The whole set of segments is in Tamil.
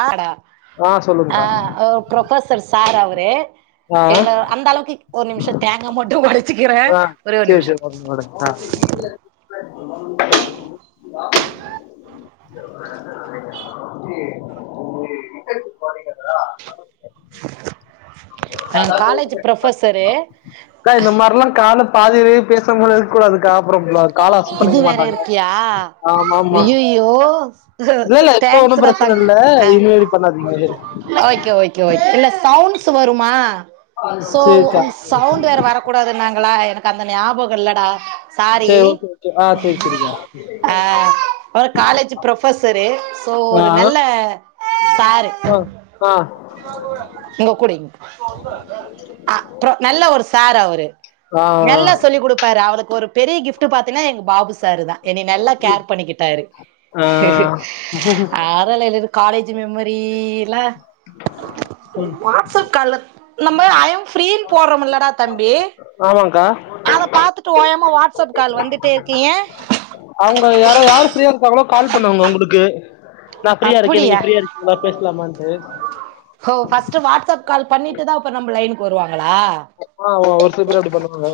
ஆட ஆ அ சொல்லுங்கக்கா ஓ பிரொபெசர் சார் அவுரு ஆ எங்கள அந்த அளவுக்கு ஒர் நிமிஷத் தேங்கா மட்டு ஒடச்சுக்கிற ஒரேஒர் நிம்ஷ ஒட அ அ காலேஜ் ப்ரொஃபசரு க்கா இந்த மார்ல்லா காலப் பாதிலியே பேசாமலா இர்க்க கூடாதுக்கா அப்றோ கால அசப் பண்ணிக்க மாட்டாங்க ஆமா ஆமா ஐயியோ இல்ல இல்ல இப்ப ஒன்னும் பிரச்சன இல்ல இனிமேல் பண்ணாதீங்க ஓக்கே ஓக்கே ஓக்கே இல்ல சவுண்ட்ஸ் வருமா சோ சரி சரி சவுண்ட் வேற வரக் கூடாதுன்னாங்களா எனக் அந்த ஞாபக இல்லடா சாரி சரி ஓகே ஓகே ஆ சரி சரிக்கா ஆ ஓ காலேஜ் ப்ரோஃவ் ஃவ்வசரு சோ ஒரு நல்ல சாரு ஒ அ இங்க குடிங் ஆ ப்றோ நல்ல ஒரு சார் அவுரு ஆ ஆ நல்ல சொல்லி குடுப் பாரு அவளுக் ஒரு பெரிய கிஃப்ட்டு பாத்தீங்ன்னா எங்க பாபு சாரு தா என்னய நல்லா ம் கேர் பண்ணிக்கிட்டாரு ஆ அ பரவால்ல என்னத காலேஜ்ஜு மெமரில்லா வாட்ஸ் அப் கால்ல நம்ப ஐயம் ஃப்ரீன் போட்றம்இல்லடா தம்பி ஆமாங்க்கா அதப் பாத்துட்டு ஓயாம வாட்ஸ்அப் கால் வந்துட்டே இர்க்கு ஏ அவுங்க யாரோ யாரு ஃப்ரீயா இருக்காங்களோ கால் பண்ணுவாங்க உங்குளுக்கு நா ஃப்ரீயா இருக்கே நீங்க அப்படியா ஃப்ரீயா இருக் னா பேஸ்லாமான்ட்டு ஹோ ஃபர்ஸ்ட்டு வாட்ஸ்அப் கால் பண்ணிட்டுதா அப்பர் நம்ப லைனுக்கு வருவாங்களா ஆமா ஒரு சிலபேர் அப்டி பண்ணுவாங்க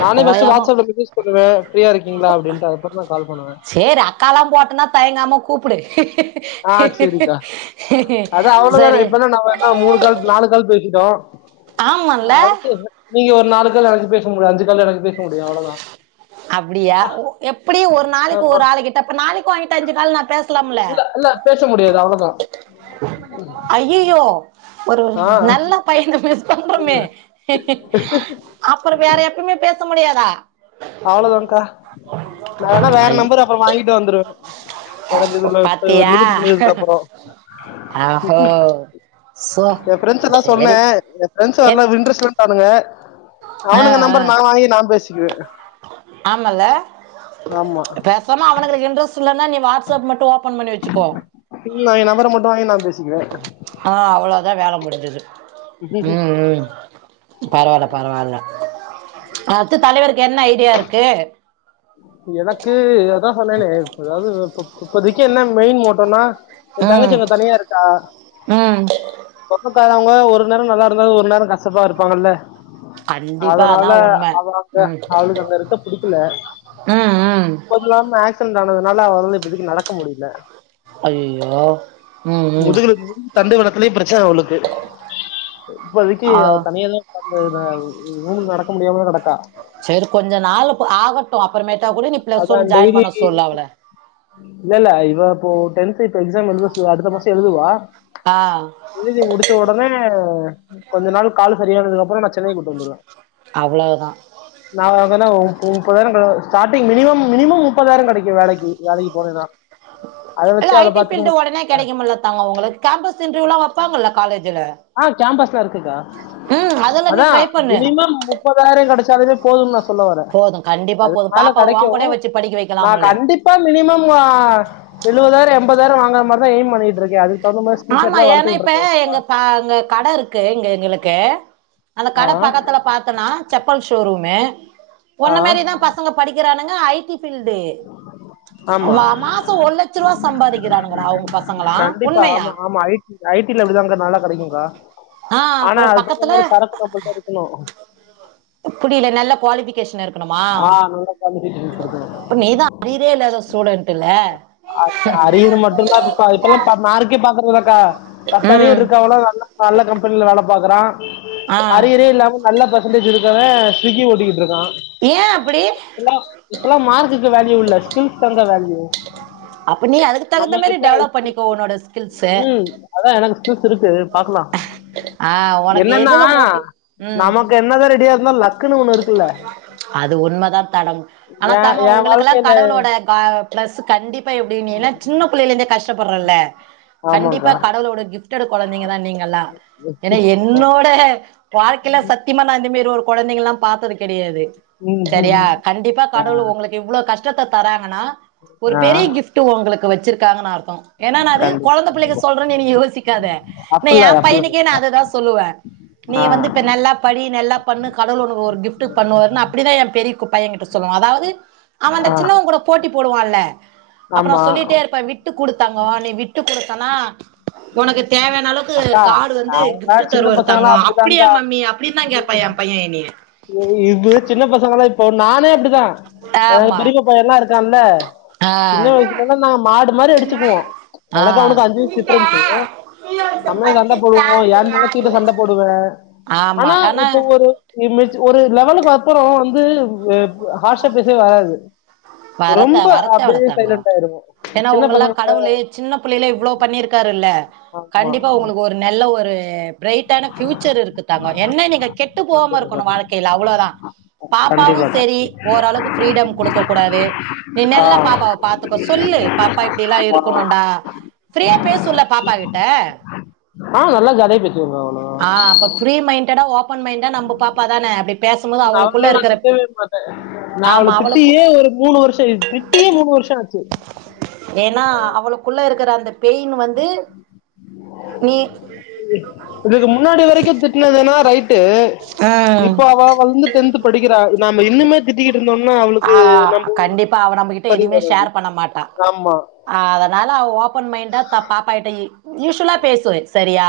நானே ஃபர்ஸ்ட்டு ஓயாம வாட்ஸ்அப்ல மேஸேஜ் பன்னுவ ஃபிரீயா இருக்கீங்ளா அப்டின்ட்டு அதுக்கப்றோ தா கால் பண்ணுவே சேர் அக்கால்லா போட்டன்னா தயங்காம கூப்புடு ஆ சேரிக்கா சரி அ மூணு கால் நாலு கால் பேசிட்டோ ஆமால்ல அடுத்து நீங்க ஒரு நாலு கால் எனக்கு பேச முடியு அஞ்சு கால் எனக்கு பேஸ் அப்புடியா எப்புடி ஒரு நாளைக்கு ஆமா ஒரு ஆளுக்கிட் அப்ப நாளைக்கு ஒங்கிட்ட அஞ்சு கால் நா பேஸ்லாம்ல பேசமுடியாது அவ்ளதா ஐயையோ ஒரு நல்ல பையன மிஸ் பண்றம்மே அப்றோ வேற எப்யுமே பேச முடியாதா அவ்ளோதாக்கா நா வேன்னா வேற ஐய் நம்பரு அப்றோ வாங்கிட்டு வந்துருவ எனக்கு இதுல ப்ப பாத்தியா லிமிட்டு முஞ்சதுக்கு அப்பறோ ஆஹோ சோ எ ஃபிரெண்ட்ஸ் எல்லா சொன்னே சேரி என் ஃபிரெண்ட்ஸ் எ வர்ல இன்ட்ரெஸ்ட் இல்லன் கானுங்க அவனுங்க நம்பர் நா வாங்கி நா பேசிக்குவெ ஆம்மால்ல ஆம்மா பேசாம அவனுங்களுக்கு இன்ட்ரெஸ்ட் இல்லன்னா நீ வாட்ஸ்அப் மட்டோ ஓபன் பண்ணி வெச்சுக்கோ இ நா ஏ நம்பர மட்டோ வாங்கி நா பேசிக்குற அ அவ்ளோதா வேல முடிஞ்சது ம் ம் பரவால்ல பரவால்ல அத்து தலைவருக்கு என்ன ஐடியா இருக்கு எனக்கு அதா சொன்னனே அதாவது இப் இப்பத்திக்கு என்ன மெயின் மோட்டோன்னா ஏ தங்கச்சி ம் அங்க தனியா இருக்கா ம் சொந்தக்காரவங்க ஒரு நேரோ நல்லா இருந்தாலு ஒரு நேரோ கசப்பா இருப்பாங்கல்ல கண்டிப்பா அதனால அதான் உண்மை அவ அந்த ம் அவளுக்கு அங்க இருக்க புடிக்கல ம் ம் அதுவு இல்லாம ஆக்சிடென்ட் ஆனதுனால அவளால இப்பதைக்கு நடக்க முடியில ஐயய்யோ முதுகுல தண்டு வளத்துலயு பிரச்சன அவளுக்கு இப்போதிக்கு ஆ அவ தனியா தா பாத்துக்குறா ரூம்ல நடக்க முடியாமதா கடக்கா சரி கொஞ்ச நாள் ஆகட்டோ அப்புறமேட்டா கூட நீ பிளஸ் அதான் ஒன் ஜாயின் பண்ண சொல்லு அவள இல்லல்ல இவ இப்போ டென்த் இப்ப எக்ஸாம் எழுத சு அடுத்த மாசோ எழுதுவா ஆ இழுதி முடிச்ச உடனே கொஞ்ச நாள் கால் சரியானதுக்கு அப்பறோ நா சென்னை கூட்டு வந்துருவே அவ்ளவுதா நா வந்தனா முப் முப்பதாயிரோ கு ஸ்டார்டிங் மினிமம் மினிமம் முப்பதாயிர கெடைக்கோ வேலைக்கி வேலைக்கு போனேன்னா அதை இல்ல வச்சு அவளை ஐடி பாத்துக்க ஃபீல்டு முடியும் உடனே கெடைக்கு முல்ல தங்கோ உங்களுக் கேம்பஸ் இன்டர்வியூல்லா வப்பாங்கல்ல காலேஜுல ஆ கேம்பஸ்லா இருக்குக்கா அதெல்லாம் நீ அதா ட்ரை பண்ணு மினிமம் முப்பதாயிர கெடைச்சாலே போதும் நா சொல்ல வரே போதும் கண்டிப்பா அதுக்கு போதும் மேல பாப்பாவை கெடைக்கு வாங்க கூட வச்சு படிக்க நா வைக்கலாம்ல கண்டிப் பா மினிமம் ஆ எழுவதாயிரோ எம்பதாயிறோ வாங்குற மாரிதா எய்ம் பண்ணிட்டு இருக்கே அதுக் தகுந்தமா ஸ்கில்ஸ் ஸெட்லா வளத்துட்டு இருக்கே இப்பதா ஆங்க கட இருக்கு இங்க எங்களுக்கு அந்த ஆ கட பக்கத்துல பாத்தன்னா செப்பல் ஷோரூமு ஆ ஒன்ன மாரிதா பசங்க படிக்கிறானுங்க ஐ டி ஃபீடு ஆமா மா மாசோ ஒரு லட்ச ரூவா சம்பாதிக்கிறானுங்கடா உ பசங்களா உண்மையா ஐ டில அப்டிதாங்க்கா நல்லா கெடைக்குங்க்கா ஆ ஆனா அப்புறோ அதுக்தகுந்த பக்கத்துல மாரி சரக்கு நம்மள்ட்ட இருக்கனு புரில நல்ல குவாலிஃபிகேஷன் இருக் கணுமா ஆ நல்ல குவாலிட்டி டிவி குடுக்கணும் இப்ப நீதா அறியறே இல்லாத ஸ்டூடென்ட் இல்ல அர் அரியர் மட்டுந்தா ப்ப இப்பல்லா ப மார்க்கே பாக்றதுல்லக்கா பத்தறியர் ம் இருக்கவலா நல்ல நல்ல கம்பெனில வேல பாக்குறா ஆ அரியரே இல்லாம நல்ல பர்சன்டேஜ் இருக்கவ ஸ்விக்கி ஒட்டிட்டு இருக்கா ஏ அப்டி இப்பல்லா இப்பல்லா மார்க்குக்கு வேல்யூ இல்ல ஸ்கில்ஸ் தாங்க்கா வேல்யூ அப்ப நீ அதுக்கு தகுந்த நம்ம மாரி கிட்ட டெவலப் பண்ணிக்கோ உன்னோட ஸ்கில்ஸு ம் அதா எனக்கு ஸ்கில்ஸ் இருக்கு பாக்லா ஆ உனக்கு என்னன்னா எதுல மோட்டிவ் ம் நமக்கு என்னதா ரெடியா ல லக்குன்னு ஒண்ணு இருக்குல்ல அது உண்மதா தடம் ஆனா ஏ தங்கோ ஏ உங்களுக்கெல்லா வாழ்க்கையில கடவுளோட ப பிளஸ் கண்டிப்பா எப்டி நீ ஏன்னா சின்ன பிள்ளைல இருந்தே கஷ்டப்பட்றல்ல கண்டிப்பா ஆமாக்கா கடவுளோட கிஃப்ட்டட் கொழந்தைங்கதா நீங்கல்லா ஏன்னா ஆ என்னோட வாழ்க்கைல சத்திமா நா இந்த மேரி ஒரு கொழந்தைங்கல்லா பாத்தது கெடையாது ம் சரியா கண்டிப்பா ஆ கடவுள் ஒங்களுக் இவ்ளோ கஷ்டத்த தராங்கன்னா ஒரு ஆ பெரிய கிஃப்ட் உங்களுக்கு வச்சிருக்காங்கன்னு அர் தோ ஏன்னா நானது கண்டிப்பா கொழந்த பிள்ளைக கண்டிப்பா சொல்றன்னு நீ யோசிக்காத இந்த அப்பில்லா எ இல்ல அப்பில்லா பையனுக்கே நா இல்ல அததா சொல்லுவ நீ ஆ வந்து இப்ப நல்லா படி நல்லா பண்ணு கடவுள் ஒனக்கு ஒரு கிப்ட் பண்ணுவாருன் அப்டிதா எ பெரிய குப்பா என் கிட்ட சொல்லுவா அதாவது அவ அந்த ஆ சின்னவங்கூட போட்டி போடுவான்ல அப்ப நா ஆமா சொல்லிட்டே இருப்பே விட்டு குடுத்தாங்கோ நீ விட்டு குடுத்தனா உனக்கு தேவையான அளவுக்கு அக்கா காட் வந்து அதெல்லா கிப்ட் சின்ன பசங்கல்லா தருவாருத்தங்கோ அப்டியா அப்டிதான்க்கா மம்மி அப்டின்தா கே ப்பா என் பையன் என்னைய ஓ இது சின்ன பசங்களா இப்போ நானே அப்டித்தா எனக்கு ஆமா பெரிப்பா பையல்லா இருக்கான்ல ஆ சின்ன வயசு நல்லா நாங்க மாடு மாரி அடுச்சுக்குவோ ஆ எனக்கு அவனுக்கு அஞ்சு வயசு டிஃப்ரன்ஸு செம்மைய சண்ட போடுவோ எ தங்கச்சிட்ட சண்ட போடுவே ஆனா இப்போ ஒரு ரு இம்மெஜ் லெவலுக்கு அப்பறோ வந்து ஹார்ஷா பேசவே வராது வர த ரொம்ப வரத்தேவல அப்டியே தங்கோ சைலண்ட் ஆய்ருவோ ஏன்னா சின்ன உங்கல்லா பசங்கள கடவுளு சின்ன இவ்ளோ பண்ணிருக்காருல்ல கண்டிப்பா உங்களுக்கு ஒரு நல்ல ஒரு ப்ரைட் ட்டான பியூச்சர் இருக்கு தங்கோ என்ன நீங்க கெட்டு போகாம கண்டிப்பா இருக்கணு கண்டிப்பா வாழ்க்கைல அவ்ளோதா பாப்பாவு கண்டிப்பாக்கா செரி ஓரளவு ஃப்ரீடம் குடுக்கோ வாரு நீ ஆ நல்லா பாப்பாவ பாத்துக்கோ சொல்லு பாப்பா இப்டிலா இருக்கணுண்டா ஆ ஃப்ரியா பேசசொல்லா பாப்பா கிட்ட ஆ நல்லா ‌ஜட தச்சிவிடுவாங்க ஆனா ஆ அப்ப ஃப்ரீ மைண்டடா ஓபன் மைண்டா நம்ப பாப்பா தான அப்டி உ பேசும்போது அவளுக்குள்ள அவ்ளோநா இருக்கிற திட்டவே மாட்டே நா அவள ஆமா அவளுக்கு திட்டியே ஒரு மூணு வருஷோ திட்டியே மூணு வரும் ஆச்சி ஏனா அவளும் உள்ள இருக்குற அந்த பெயின் வந்து நீ இதுக்கு முன்னாடி வரைக்கும் திட்டினதுனா ரைட்டு ஆஹ் இப்ப அவ வந்து டென்த் படிக்கிறா நம்ம இன்னுமே திட்டிக்கிட்டு இருந்தோனா அவளுக்கு நம்ம இப்ப அவ நம்மக்கிட் சரி எதுமே வரும் ஷேர் பண்ண மாட்டா ஆமா அதனால அவ ஓபன் மைண்டா பாப்பாட்ட யூஸ்வலா பேசுவேன் சரியா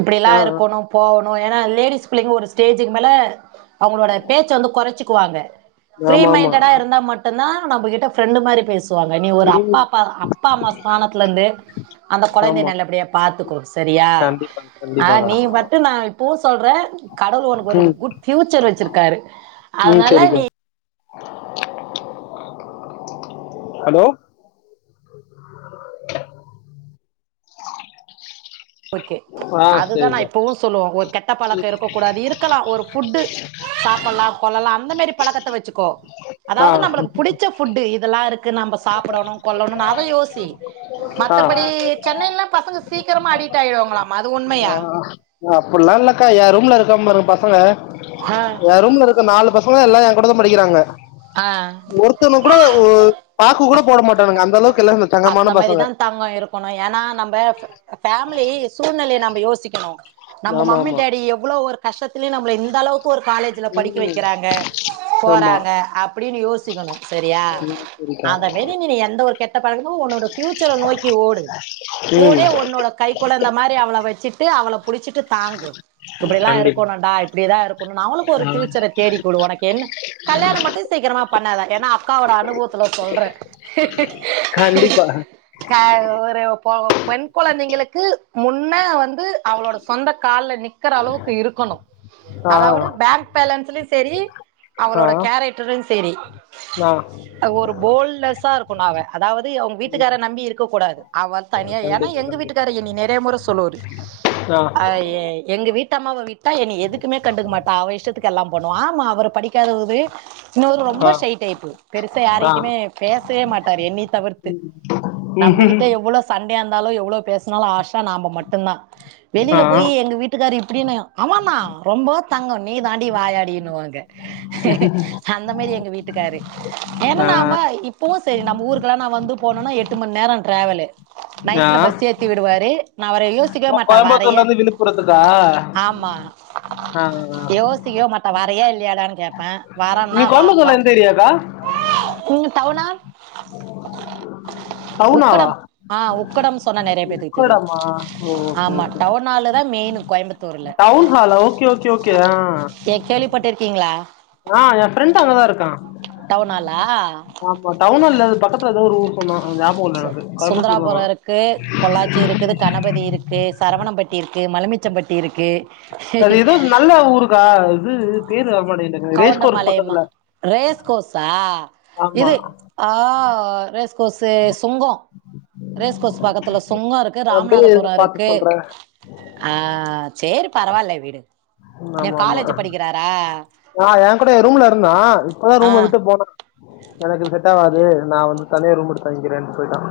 இப்டி எல்லா ஆ, ஆ. இருக்கணு போவுணு ஏனா லேடிஸ் புள்ளைங்க ஒரு ஸ்டேஜுக்கு மேல அவுங்களோட பேச்ச வந்து கொறச்சிக்குவாங்க ஃப்ரீ ஆமா ஆமா மைன்டடா அது- இருந்தா மட் மட்டுதா நம்மகிட்ட ஃப்ரெண்ட் மாரி பேசு வாங்க நீ ஒரு அப்பா ம், அப்பா அப்பா அம்மா ஸ்தானத்ல இருந்து அந்த கொழந்தைய ஆமா நல்லபடியா பாத்துக்கோ சரியா கண்டிப்பா ஆ கண்டிப்பாக்கா நீ மட்டு நா இப்பவும் சொல்றே கடவுள் ஒனக்கு ஒரு ம் குட் பியூச்சர் வச்சிருக்காரு ம் அதனால நீ சரிக்கா ஹலோ [inaudible] ஓகே ஆ அதுதா நா சரிக்கா இப்பவு சொல்லுவோம் ஒரு கெட்ட பழக்கம் இருக்க கூடாது இருக்கலா ஒரு ஃபுட்டு சாப்பல்லா கொல்லலா அந்த மாரி பழக்கத்த வச்சுக்கோ ஆ அதாவது நம்மளுக்கு புடிச்ச ஃபுட்டு இதெல்லா இருக் க்கு நம்ம சாப்படணும் கொல்லணும் அத யோசி ஆ மத்தபடி சென்னனைல்லா பசங்க சீக்கிரமா அடிட் ஆயிடுவாங்களாமா அது உண்மயா அப்டில்லா இல்லக்கா யா ரூம்ல இருக்கா பாருங்க பசங்க ஆ ஏ ரூம்ல இருக்க நாலு பசங்கள எல்லா ஏ கூட தா படிக்கிறாங்க ஆ ஒரு ஒருத்தவன் கூட பாக்கு கூட போட மாட்டானுங்க அந்த அளவுக்கு எல்லா அந்த தங்கமான பசங்க மாரிதா தங்கம் இருக்கணும் ஏனா நம்ம ஃபேமிலி சூழ்நிலைய நம்ப யோசிக்கணும் நம்ம ஆமா மம்மி ஆமா டாடி எவ்ளோ ஒரு கஷ்டத்துலயு நம்மள இந்த அளவுக்கு ஒரு காலேஜ்ல படிக்க ம் வக்கிறாங்க ஆமா போறாங்க அப்டின்னு யோசிக்கணும் சரியா ம் சரிக்கா அத விட் [unintelligible] எந்த ஒரு கெட்ட பழக்கமு ஒன்னோட பியூச்சர நோக்கி ஓடு ம் கூடே ஒன்னோட கை கொழந்த மாரி அவள வச்சுட்டு அவள புடிச்சிட்டு தாங்கு இப்டிலா கண்டிப்பா இருக்கணுடா இப்டிதா இருக்கணு அவளுக்கு ஒரு ஆ ஃபியூச்சர தேடி குடு ஒனக்கு என்ன கல்யாண மட்டும் சீக்கிரமா பண்ணாதா ஏனா அக்காவோட அனுபவத்துல சொல்றே கண்டிப்பா [inaudible] க ஒரு ஒ பெண் கொழந்தைங்களுக்கு முன்ன வந்து அவளோட சொந்த கால்ல நிக் நிக்ற அளவுக்கு இருக்கணு ஆ அதாவது பேங்க் பேலன்ஸ்லயு சரி ஆ அவளோட கேரக்ட [unintelligible] சேரி [inaudible] அவ ஒரு போல்லெஸ்ஸா இருக்குனு அவ அதாவது அவுங்க வீட்டுக்கார நம்பி இருக்க கூடாது அவ தனியா ஏனா கண்டிப்பா எங்க கண்டிப்பா வீட்டுக்கார எனைய நெறய முறை சொல்லுவாரு ஆ அ எ எங்க வீட்டு அம்மாவ வீட் விட்டா என எதுக்குமே கண்டுக்க மாட்டா அவே இஷ்டத்துக்கு எல்லா பண்ணுவா ஆமா அவரு படிக்காதவரு இன்னொரு ரொம்ப ஆ சை டைப் பெருசா ஆ யாருகிட்டயுமே பேச பேசவே மாட்டாரு எண்ணிய தவிர்த்து ம் நம்மகிட்ட எவ்ளோ சண்டயா இருந்தாலு எவ்ளோ பேசுனாலு ஆஷா நாம மட்டுதா ஆ வெளில போய் எங்க வீட்டுக்கார் எப்டின்னு ஆமாமா ரொம்ப தங்கோ நீ தாண்டி வாயாடினுவாங்க அந்த மாரி எங்க வீட்டுக்காரு ஆ எங்கம்மா [unintelligible] இப்பவு சரி நம்ம ஊருக்குல்லா நா வந்து போனேனா எட்டு மணி நேர ட்ராவலு ஆ நைட்ல பஸ் ஏத் ஏத்திவுடுவாரு நா அவர யோ யோசிச்க்க ஓ மாட்டா கோயம்புத்தூர்ல வாரயே இருந்து விழுப்புரத்துக்கா ஆமா ஆ ஆ. யோசிச்சீ [unintelligible] மாட்டன் வாரயா இல்லையாடான்னு கேப்பே நீ வரேன்னா வா வா கோயம்புத்தூர்ல எந்த ஏரியாக்கா நீங்க டவுனா டவுனாவா உக்கடம் அ உக்கடம் சொன்னா நெறைய பேத்துக்கு தெரியு உக்கடமா ஓ ஓகே ஆமா ஓகே டவுனால தான் மெயின் கோயம்பத்தூர் டவுன் ஹால ஓகே ஓகே ஓகே அ ஏ கேள்விப்பட்டிருக்கீங்களா அ என் ஃப்ரெண்ட் அங்கதா இருக்கா டவுனாலா ஆமா டவுன அல்ல பக்கத்துலதாவ ஒரு ஊர் சொன்னா போடல எனக்கு கரும்பத்தூர் சுந்தராபுரம் தானான் இருக்கு பொள்ளாச்சி [inaudible] இருக்குது கணபதி இருக்கு சரவணம்பட்டி இருக்கு மலைமிச்சம்பட்டி இருக்கு அது ஏதோ நல்ல ஊருக்கா இது பேர் வரமாட்ட கவுண்டமலயமா ரேஸ் கோசா ஆமா இது அ ரேஸ் கோசு சுங்கோ ரேஸ்கோஸ் பக்கத்துல சுங்கம் இருக்கு அப்டியே இரு ராமநாதபுரம் பாத்து இருக்கு சொல்றே அ சேரி பரவாயில்லலை விடு என் காலேஜ் படிக்கிறாரா ந என் கூட ரூம்ல இருந்தா இப்பதா ஆ ரூம் விட்டு போனா எனக்கு செட் ஆகாது நான் வந்துவ தனியே ரூம் எடுத்து தங்கிக்கிறேன் போயிட்டான்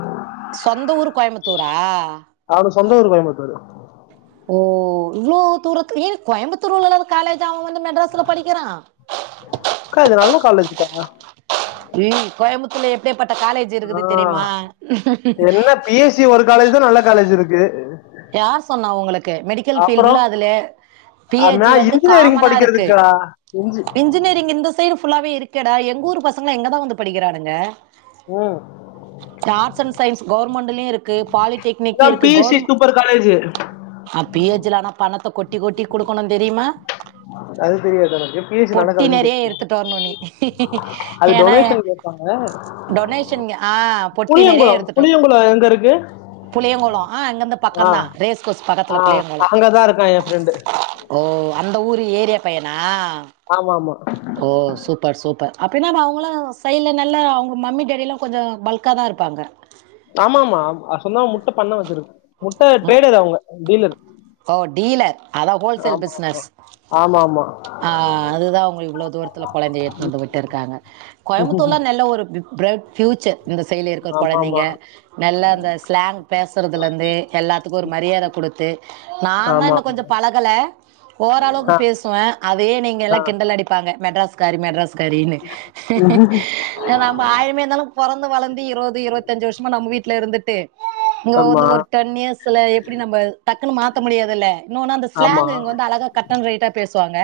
சொந்த ஊரு கோயம்புத்தூரா அவனு சொந்த ஊரு கோயம்புத்தூரு ஒ இவ்ளோ தூரத்துலயே கோயம்புத்தூர் உள்ள காலேஜ் அவன் வந்து மெட்ராஸ்ல படிக்கிறா அக்கா இது நல்லா காலேஜ்க்கா [unintelligible] கோயம்புத்தூர்ல எப்பேர்ப்பட்ட காலேஜ் ஆ இருக்குது தெரியுமா ஞ்சி ஒரு காலேஜ் தா நல்ல காலேஜ் இருக்கு யார் சொன்னா உங்களுக்கு மெடிக்கல் அப்றோ பீல்டுல அதுல பி எ நா ஜி வந்து இன்ஜினியரிங் காமனா இருக்கு படிக்கிறதுக்குடா இன்ஜி இன்ஜினியரிங் இந்த சைடு புல்லாவே இருக்கேடா எங்க ஊர் பசங்களா இங்கதா வந்து படிக்கிறானுங்க ஓ ஆர்ட்ஸ் அண்ட் சயின்ஸ் கவுவர்மெண்ட்லயும் இருக்கு பாலிடெக்னிக் இருக்கு கவுர்மெண்ட் பர் காலேஜூ ஆ பியேஜ்ல ஆனா பணத்தை கொட்டி கொட்டி குடுக்குணும் தெரியுமா அது தெரியாது எனக்கு பிஎஜி நல்லா பொட்டி காலேஜ் நெறைய தெரியு எடுத்துட்டு வரணும் நீ அது டொனேஷன் கேப்பாங்க டொனேஷன்ங்க ஆ பொட்டி நிறைய புளியங்குளம் எடுத்துட்டோம் புளியங்குளோம் எங்க இருக்கு புளியங்குளம் ஆ இங்கந்து ஆ பக்கம் தான் ரேஸ்கோர்ஸ் ஆ பக்கத்துல புளியங்குளம் அங்கதான் இருக்கான் என் ஃப்ரெண்டு ஓ அந்த ஊர் ஏரியா பையனா ஆமா ஆமா ஓ சூப்பர் சூப்பர் அப்டின்னா அவங்களாம் சைடில நல்லா அவங்க மம்மி டேடெிலாம் கொஞ்சம் பல்க்கா தா இருப்பாங்க ஆமா ஆமா சொன்ன முட்ட பண்ண வச்சிருக்கு முட்ட ட்ரேடர் அவங்க டீலர் ஓ டீலர் அதா ஹோல்சேல் ஆமா பிஷ்னஸ் ஆமா ஆமா ஆ அதுதா அவங்க இவ்ளோ தூரத்துல கொழந்தைய எடுதுன் வந்து விட்டு இருக்காங்க கோயம்புத்தூர்லாம் நல்ல ஒரு பிப் ப்ரைட் ஃப்யூச்சர் இந்த சைடுல இருக்க ஆமா கொழந்தைங்க நல்லா அந்த ஸ்லாங் பேசுகறதுலேந்து எல்லாத்துக்கும் ஒரு மரியாத குடுத்து நா தான் ஆமா ஆமா இன்னும் ஆமா கொஞ்சம் பழகல ஓரளவுக்கு ஆ பேசுவேன் அதயே நீங்க ஆ எல்லாம் கிண்டல் அடிப்பாங்க மெட்ராஸ் காரி மெட்ராஸ் காரின்னு நம்ம ஆயிமே ந்தாலும் பொறந்து வளந்து இருவது இருவத்தஞ்சு வருஷமா நம்ப வீட்ல இருந்துட்டு இங்க ஆமா வந்து ஒரு டென் இயர்ஸ்ல எப்டி நம்ம டக்குன்னு மாத்த முடியாதுல்ல இன்னொன்னு அந்த ஆமா ஸ்லேங்கு இங்க வந்து அழகா கட்டன் ரைட்டா பேசுவாங்க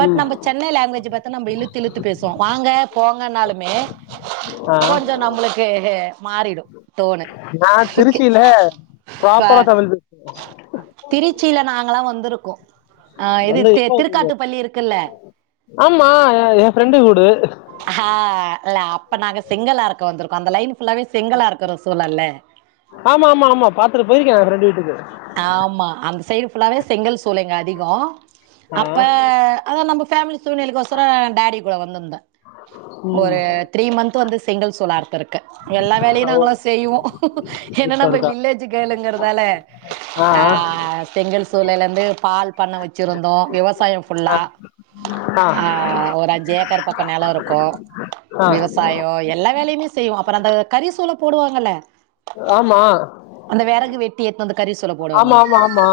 பட் நம்ப சென்னை லேங்குவேஜ் பாத்து நம்ம இழுத்து இழுத்து பேசுவோ வாங்க போங்கன்னாலுமே ஆ கொஞ்சோ நம்மளுக்கு மாறிடும் நா திருச்சியில ப்ராப்பரா சார் தமிழ் பேசுவேன் திருச்சில நாங்கல்லா வந்திருக்கோன் ஆ இது வந்து எப்போ வந்து- திருக்காட்டு பள்ளி இருக்குல்ல ஆமா ஏன் ஃப்ரெண்டு வீடு ஹா இல்ல அப்ப நாங்க செங்கல் அருக்க வந்திருக்கோ அந்த லைன் ஃபுல்லாவே செங்கல் அருக்குற சூழல்ல ஆமா ஆமா ஆமா பாத்துட்டு போயிருக்கே என் ப்ரெண்டு வீட்டுக்கு ஆ ஆமா அந்த சைடு ஃபுல்லாவே செங்கல் சூளைங்க அதிகோ அப்ப ஆ அதா நம்ம ஃபேமிலி சூழ்நிலைக்கோசரோ டேடி கூட வந்திருந்தே ம் ஒரு த்ரீ மந்த் வந்து செங்கல் சூழலஅரு இருக்க எல்லா வேலையு ஓ நாங்களா செய்வோன் ஏன்னா நம்ம சூப்பர்க்கா வில்லேஜ் கேளுங்குறதால ஆ செங்கல் சூழையில இருந்து பால் பண்ண வச்சிருந்தோ விவசா சாயோ ஆ ஃபுல்லா ஆ அ ஒரு அஞ்சு ஏக்கர் பக்கோ நெலோ இருக்குன் ஆ ஆ விவசாய சாயோ எல்லா வேலையுமே செய்வோ அப்புறோ அந்த கறிசூழை போடுவாங்கல்ல ஆமா அந்த வெறகு வெட்டி எடுத்துவந்து ஆமா ஆமா ஆமா